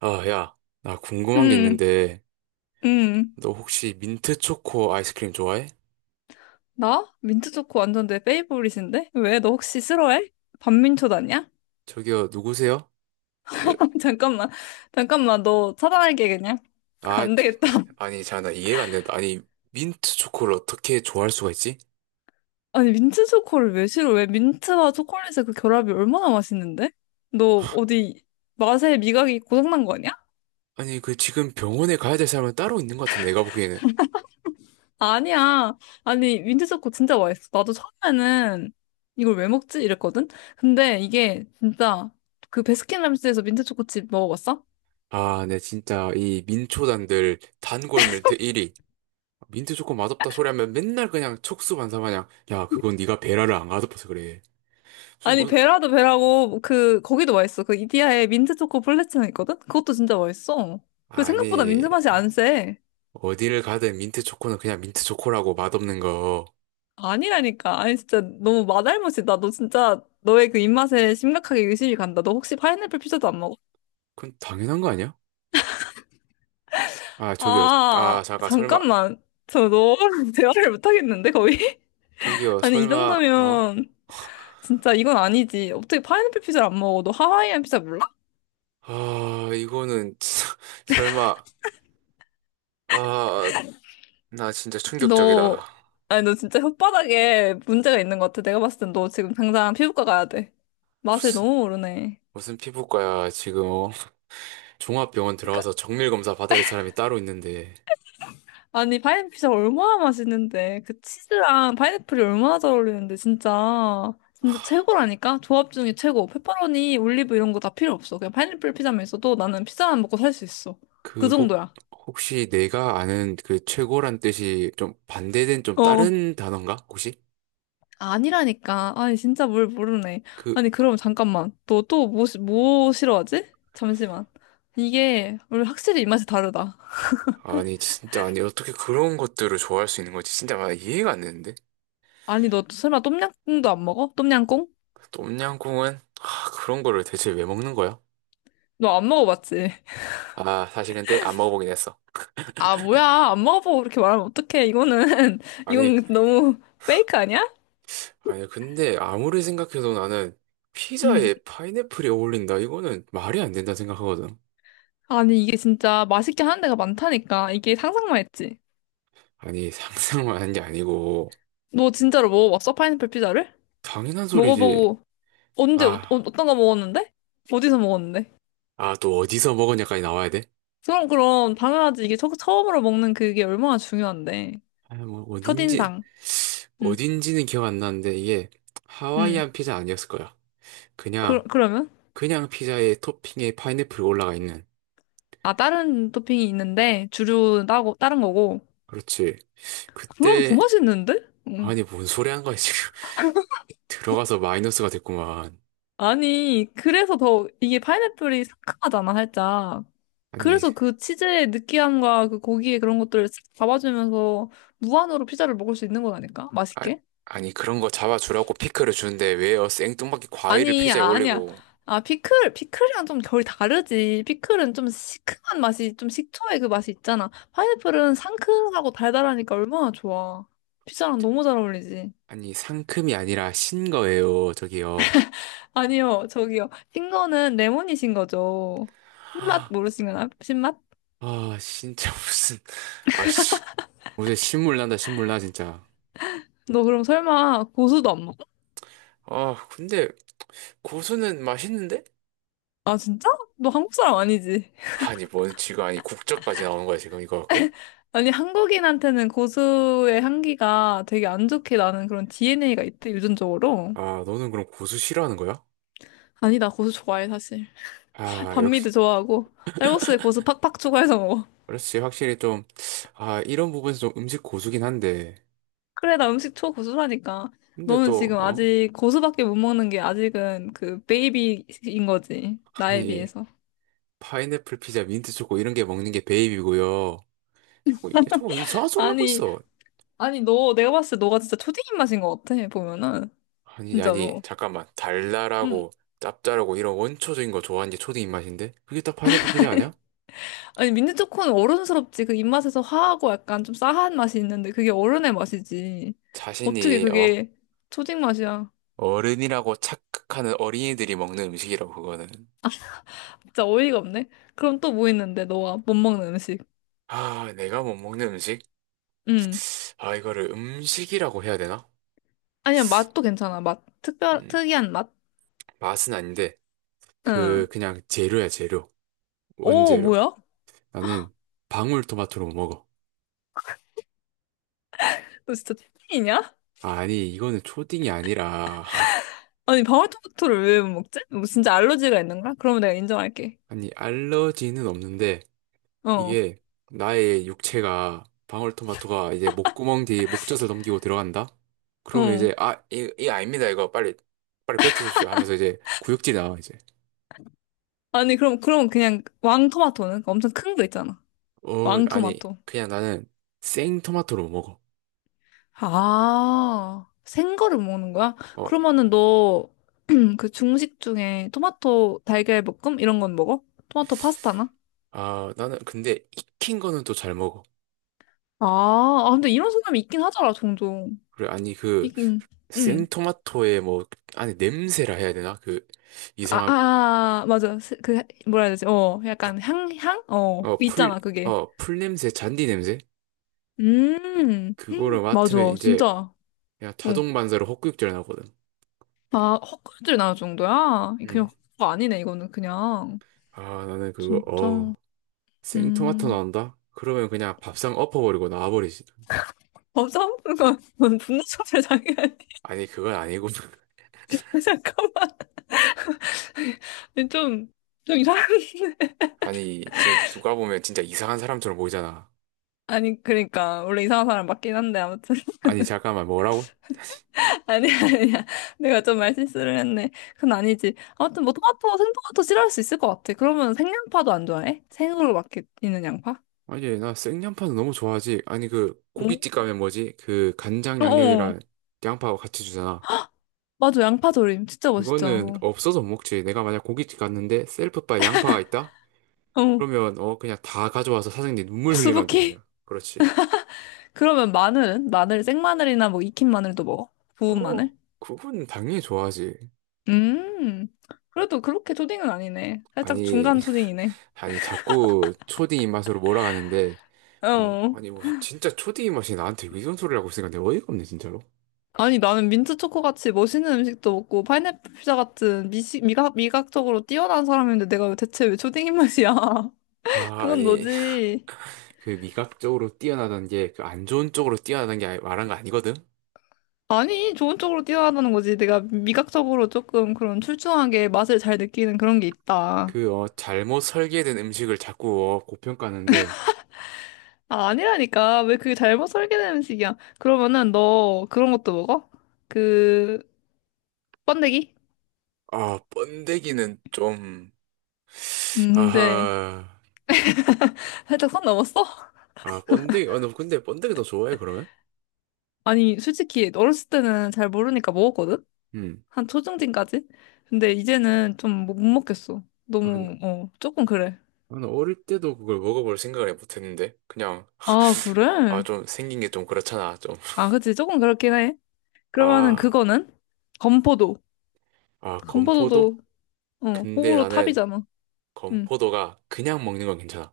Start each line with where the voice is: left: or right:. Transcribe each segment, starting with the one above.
right: 아, 야, 나 궁금한 게
left: 음,
right: 있는데,
left: 음.
right: 너 혹시 민트 초코 아이스크림 좋아해?
left: 나? 민트 초코 완전 내 페이보릿인데? 왜? 너 혹시 싫어해? 반민초 다냐?
right: 저기요, 누구세요? 저,
left: 잠깐만, 잠깐만, 너 차단할게, 그냥.
right: 아, 참,
left: 안 되겠다.
right: 진짜. 아니, 자, 나 이해가 안 된다. 아니, 민트 초코를 어떻게 좋아할 수가 있지?
left: 아니, 민트 초코를 왜 싫어? 왜 민트와 초콜릿의 그 결합이 얼마나 맛있는데? 너 어디 맛에 미각이 고장난 거 아니야?
right: 아니, 그 지금 병원에 가야 될 사람은 따로 있는 것 같은데, 내가 보기에는.
left: 아니야. 아니, 민트 초코 진짜 맛있어. 나도 처음에는 이걸 왜 먹지? 이랬거든? 근데 이게 진짜 그 베스킨라빈스에서 민트 초코칩 먹어봤어?
right: 아, 네, 진짜, 이 민초단들 단골 밀트 1위. 민트 초코 맛없다 소리 하면 맨날 그냥 촉수반사 마냥, 야, 그건 네가 베라를 안 가둬봐서 그래. 무슨,
left: 아니
right: 뭐,
left: 베라도 베라고 그 거기도 맛있어. 그 이디야에 민트 초코 플레츠는 있거든. 그것도 진짜 맛있어. 그 생각보다
right: 아니,
left: 민트 맛이 안 세.
right: 어디를 가든 민트 초코는 그냥 민트 초코라고 맛없는 거.
left: 아니라니까. 아니 진짜 너무 맛알못이다. 너 진짜 너의 그 입맛에 심각하게 의심이 간다. 너 혹시 파인애플 피자도 안 먹어?
right: 그건 당연한 거 아니야? 아, 저기요. 아,
left: 아
right: 잠깐, 설마.
left: 잠깐만. 저 너랑 대화를 못 하겠는데 거의?
right: 저기요,
left: 아니 이
right: 설마, 어?
left: 정도면 진짜 이건 아니지. 어떻게 파인애플 피자를 안 먹어? 너 하와이안 피자 몰라?
right: 아, 이거는, 진짜 설마, 아, 나 진짜
left: 너,
right: 충격적이다.
left: 아니, 너 진짜 혓바닥에 문제가 있는 것 같아. 내가 봤을 땐 너 지금 당장 피부과 가야 돼. 맛을
right: 무슨,
left: 너무 모르네.
right: 무슨 피부과야, 지금, 어? 종합병원
left: 그러니까,
right: 들어가서 정밀검사 받아야 할 사람이 따로 있는데,
left: 아니, 파인애플 피자 얼마나 맛있는데. 그 치즈랑 파인애플이 얼마나 잘 어울리는데, 진짜. 진짜 최고라니까? 조합 중에 최고. 페퍼로니, 올리브 이런 거 다 필요 없어. 그냥 파인애플 피자만 있어도 나는 피자만 먹고 살 수 있어. 그
right: 그, 혹,
left: 정도야.
right: 혹시 내가 아는 그 최고란 뜻이 좀 반대된 좀
left: 어.
right: 다른 단어인가? 혹시?
left: 아니라니까. 아니, 진짜 뭘 모르네.
right: 그,
left: 아니, 그럼 잠깐만. 너 또 뭐, 뭐 싫어하지? 잠시만. 이게, 우리 확실히 입맛이 다르다.
right: 아니, 진짜, 아니, 어떻게 그런 것들을 좋아할 수 있는 거지? 진짜, 아, 이해가 안 되는데?
left: 아니, 너 설마 똠양꿍도 안 먹어? 똠양꿍?
right: 똠양꿍은 하, 그런 거를 대체 왜 먹는 거야?
left: 너 안 먹어봤지?
right: 아, 사실 근데 안 먹어보긴 했어.
left: 아, 뭐야. 안 먹어보고 그렇게 말하면 어떡해. 이거는,
right: 아니,
left: 이건 너무 페이크 아니야?
right: 아니 근데 아무리 생각해도 나는
left: 응.
right: 피자에 파인애플이 어울린다. 이거는 말이 안 된다 생각하거든.
left: 아니, 이게 진짜 맛있게 하는 데가 많다니까. 이게 상상만 했지.
right: 아니, 상상만 한 게 아니고
left: 너 진짜로 먹어봤어? 파인애플 피자를?
right: 당연한 소리지.
left: 먹어보고, 언제,
right: 아,
left: 어떤 거 먹었는데? 어디서 먹었는데?
right: 아, 또 어디서 먹었냐까지 나와야 돼?
left: 그럼, 그럼, 당연하지. 이게 처음으로 먹는 그게 얼마나 중요한데.
right: 아, 뭐 어딘지
left: 첫인상. 응,
right: 어딘지는 기억 안 나는데 이게
left: 응.
right: 하와이안 피자 아니었을 거야.
left: 그,
right: 그냥
left: 그러면?
right: 그냥 피자에 토핑에 파인애플이 올라가 있는.
left: 아, 다른 토핑이 있는데, 주류 따고, 다른 거고.
right: 그렇지.
left: 그럼 더
right: 그때
left: 맛있는데? 응.
right: 아니, 뭔 소리 한 거야, 지금. 들어가서 마이너스가 됐구만.
left: 아니, 그래서 더, 이게 파인애플이 상큼하잖아, 살짝.
right: 아니,
left: 그래서 그 치즈의 느끼함과 그 고기의 그런 것들을 싹 잡아주면서 무한으로 피자를 먹을 수 있는 거라니까?
right: 아,
left: 맛있게?
right: 아니, 그런 거 잡아주라고 피클을 주는데 왜요? 생뚱맞게 과일을
left: 아니,
right: 피자에
left: 아니야.
right: 올리고.
left: 아, 피클, 피클이랑 좀 결이 다르지. 피클은 좀 시큼한 맛이, 좀 식초의 그 맛이 있잖아. 파인애플은 상큼하고 달달하니까 얼마나 좋아. 피자랑 너무 잘 어울리지.
right: 아니, 상큼이 아니라 신 거예요, 저기요.
left: 아니요, 저기요. 신 거는 레몬이신 거죠. 신맛
right: 아,
left: 모르신 거나? 신맛?
right: 아, 진짜 무슨, 아, 씨. 무슨 신물 난다, 신물 나, 진짜.
left: 너 그럼 설마 고수도 안 먹어?
right: 아, 근데 고수는 맛있는데?
left: 아, 진짜? 너 한국 사람 아니지?
right: 아니, 뭔 지금, 아니, 국자까지 나오는 거야, 지금 이거 갖고?
left: 아니, 한국인한테는 고수의 향기가 되게 안 좋게 나는 그런 DNA가 있대, 유전적으로.
right: 아, 너는 그럼 고수 싫어하는 거야?
left: 아니, 나 고수 좋아해, 사실.
right: 아, 역시.
left: 반미도 좋아하고 쌀국수에 고수 팍팍 추가해서 먹어.
right: 그렇지. 확실히 좀, 아, 이런 부분에서 좀 음식 고수긴 한데.
left: 그래, 나 음식 초고수라니까.
right: 근데
left: 너는
right: 또,
left: 지금
right: 어?
left: 아직 고수밖에 못 먹는 게 아직은 그 베이비인 거지. 나에
right: 아니,
left: 비해서.
right: 파인애플 피자, 민트 초코 이런 게 먹는 게 베이비고요. 자꾸, 자꾸 이상한 소리를 하고
left: 아니,
right: 있어.
left: 아니 너 내가 봤을 때 너가 진짜 초딩 입맛인 것 같아. 보면은
right: 아니, 아니,
left: 진짜로.
right: 잠깐만.
left: 음.
right: 달달하고 짭짤하고 이런 원초적인 거 좋아하는 게 초딩 입맛인데? 그게 다 파인애플 피자 아니야?
left: 아니 민트 초코는 어른스럽지. 그 입맛에서 화하고 약간 좀 싸한 맛이 있는데 그게 어른의 맛이지. 어떻게
right: 자신이, 어?
left: 그게 초딩 맛이야?
right: 어른이라고 착각하는 어린이들이 먹는 음식이라고, 그거는.
left: 진짜 어이가 없네. 그럼 또 뭐 있는데 너가 못 먹는 음식?
right: 아, 내가 못 먹는 음식?
left: 음.
right: 아, 이거를 음식이라고 해야 되나?
left: 아니야, 맛도 괜찮아. 맛.
right: 음,
left: 특이한 맛?
right: 맛은 아닌데. 그
left: 응.
right: 그냥 재료야 재료
left: 오,
right: 원재료
left: 뭐야?
right: 나는 방울토마토로 못 먹어.
left: 너 진짜 특이냐
right: 아니 이거는 초딩이 아니라
left: 아니, 방울토마토를 왜 못 먹지? 뭐 진짜 알러지가 있는 거야? 그러면 내가 인정할게.
right: 아니 알러지는 없는데
left: 어,
right: 이게 나의 육체가 방울토마토가 이제 목구멍 뒤 목젖을 넘기고 들어간다 그러면
left: 어.
right: 이제 아 이 아닙니다 이거 빨리 빨리 뱉으십시오 하면서 이제 구역질이 나와 이제
left: 아니, 그럼, 그럼 그냥 왕토마토는? 그 엄청 큰 거 있잖아.
right: 어 아니
left: 왕토마토.
right: 그냥 나는 생토마토로 못 먹어.
left: 아, 생거를 먹는 거야?
right: 어
left: 그러면은 너, 그 중식 중에 토마토 달걀 볶음? 이런 건 먹어? 토마토 파스타나?
right: 아 나는 근데 익힌 거는 또 잘 먹어.
left: 아, 아, 근데 이런 사람이 있긴 하더라, 종종.
right: 그래 아니 그
left: 있긴, 응.
right: 생토마토의 뭐 안에 냄새라 해야 되나? 그
left: 아,
right: 이상한
left: 아, 맞아. 그, 뭐라 해야 되지? 어, 약간 향? 어,
right: 어 풀
left: 있잖아, 그게.
right: 어 풀 냄새, 잔디 냄새? 그거를 맡으면
left: 맞아.
right: 이제
left: 진짜.
right: 그냥
left: 어.
right: 자동 반사로 헛구역질 나거든.
left: 아, 헛구역질 나올 정도야? 그냥
right: 음.
left: 헛구가 아니네, 이거는 그냥.
right: 아 나는 그거
left: 진짜.
right: 어우 생토마토
left: 음.
right: 나온다? 그러면 그냥 밥상 엎어버리고 나와버리지.
left: 어, 싸우는 건 분노조절 장애아니
right: 아니 그건 아니고
left: 잠깐만. 좀, 좀 이상한.
right: 아니 진짜 누가 보면 진짜 이상한 사람처럼 보이잖아.
left: 아니, 그러니까. 원래 이상한 사람 맞긴 한데, 아무튼.
right: 아니 잠깐만 뭐라고?
left: 아니야. 내가 좀 말 실수를 했네. 그건 아니지. 아무튼 뭐 토마토, 생토마토 싫어할 수 있을 것 같아. 그러면 생양파도 안 좋아해? 생으로 막 이렇게 있는 양파?
right: 아니 나 생양파는 너무 좋아하지. 아니 그
left: 응?
right: 고깃집 가면 뭐지? 그 간장
left: 어, 어.
right: 양념이랑 양파하고 같이 주잖아.
left: 맞아, 양파 조림. 진짜 맛있잖아,
right: 그거는
left: 그거.
right: 없어서 못 먹지. 내가 만약 고깃집 갔는데 셀프바 양파가 있다?
left: 어.
right: 그러면 어 그냥 다 가져와서 사장님 눈물 흘리막이 그냥.
left: 수북히?
right: 그렇지.
left: 그러면 마늘은? 마늘, 생마늘이나 뭐 익힌 마늘도 먹어? 구운
right: 어
left: 마늘?
right: 그건 당연히 좋아하지.
left: 음. 그래도 그렇게 초딩은 아니네. 살짝
right: 아니
left: 중간 초딩이네.
right: 아니 자꾸 초딩 입맛으로 몰아가는데 어
left: 어.
right: 아니 무슨 진짜 초딩 입맛이 나한테 이런 소리를 하고 있으니까 내가 어이가 없네 진짜로.
left: 아니, 나는 민트 초코 같이 멋있는 음식도 먹고 파인애플 피자 같은 미식 미각, 미각적으로 뛰어난 사람인데 내가 왜 대체 왜 초딩 입맛이야?
right: 아
left: 그건
right: 아니
left: 너지.
right: 그 미각적으로 뛰어나던 게 그 안 좋은 쪽으로 뛰어나던 게 말한 거 아니거든.
left: 아니, 좋은 쪽으로 뛰어나다는 거지. 내가 미각적으로 조금 그런 출중하게 맛을 잘 느끼는 그런 게 있다.
right: 그 어 잘못 설계된 음식을 자꾸 어, 고평가하는데.
left: 아, 아니라니까. 왜 그게 잘못 설계된 음식이야? 그러면은 너 그런 것도 먹어? 그, 번데기?
right: 아, 번데기는 좀,
left: 근데
right: 아하,
left: 살짝 선 넘었어?
right: 아, 번데기, 아, 너 근데 번데기 더 좋아해, 그러면?
left: 아니, 솔직히 어렸을 때는 잘 모르니까 먹었거든?
right: 음.
left: 한 초중딩까지? 근데 이제는 좀 못 먹겠어.
right: 아, 나는
left: 너무, 어, 조금 그래.
right: 어릴 때도 그걸 먹어볼 생각을 못 했는데, 그냥,
left: 아,
right: 아,
left: 그래?
right: 좀 생긴 게 좀 그렇잖아, 좀.
left: 아, 그치. 조금 그렇긴 해. 그러면은
right: 아,
left: 그거는? 건포도.
right: 아,
left: 건포도도,
right: 건포도?
left: 어,
right: 근데
left: 호불호
right: 나는
left: 탑이잖아. 응.
right: 건포도가 그냥 먹는 건 괜찮아.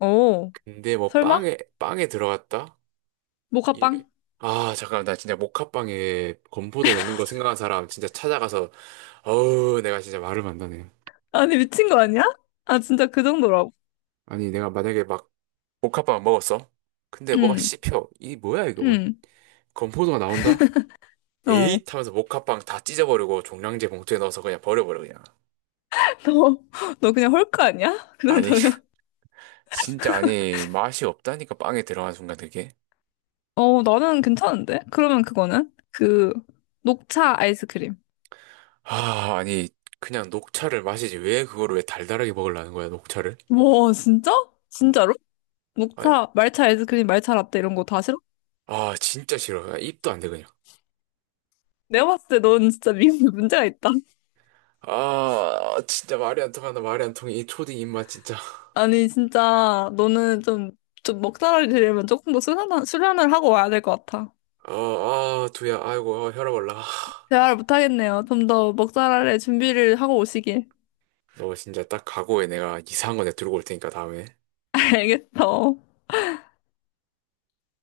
left: 오,
right: 근데 뭐
left: 설마?
right: 빵에, 빵에 들어갔다?
left: 모카빵?
right: 이래. 아, 잠깐만, 나 진짜 모카빵에 건포도 넣는 거 생각한 사람 진짜 찾아가서, 어우, 내가 진짜 말을 만다네.
left: 아니, 미친 거 아니야? 아, 진짜 그 정도라고.
right: 아니, 내가 만약에 막, 복합밥 먹었어? 근데 뭐가
left: 응,
right: 씹혀. 이 뭐야 이거 뭐
left: 응,
right: 건포도가 나온다?
left: 어.
right: 에잇 하면서 목합빵 다 찢어버리고 종량제 봉투에 넣어서 그냥 버려버려 그냥.
left: 너, 너 그냥 헐크 아니야? 그
right: 아니
left: 정도면.
right: 진짜 아니 맛이 없다니까 빵에 들어간 순간 그게.
left: 어, 나는 괜찮은데? 그러면 그거는? 그, 녹차 아이스크림.
right: 아 아니 그냥 녹차를 마시지 왜 그거를 왜 달달하게 먹으려는 거야 녹차를?
left: 와, 진짜? 진짜로?
right: 아,
left: 목차, 말차 아이스크림, 말차 라떼 이런 거 다 싫어?
right: 아 진짜 싫어. 아, 입도 안 돼 그냥.
left: 내가 봤을 때 넌 진짜 미국에 문제가 있다.
right: 아 진짜 말이 안 통한다 말이 안 통해 이 초딩 입맛 진짜.
left: 아니, 진짜 너는 좀, 좀 먹잘알이 되려면 조금 더 수련을 하고 와야 될 것 같아.
right: 아아 두야 아이고 아, 혈압 올라.
left: 대화를 못하겠네요. 좀 더 먹잘알의 준비를 하고 오시길.
right: 너 진짜 딱 각오해 내가 이상한 거 내가 들고 올 테니까 다음에.
left: 알겠어.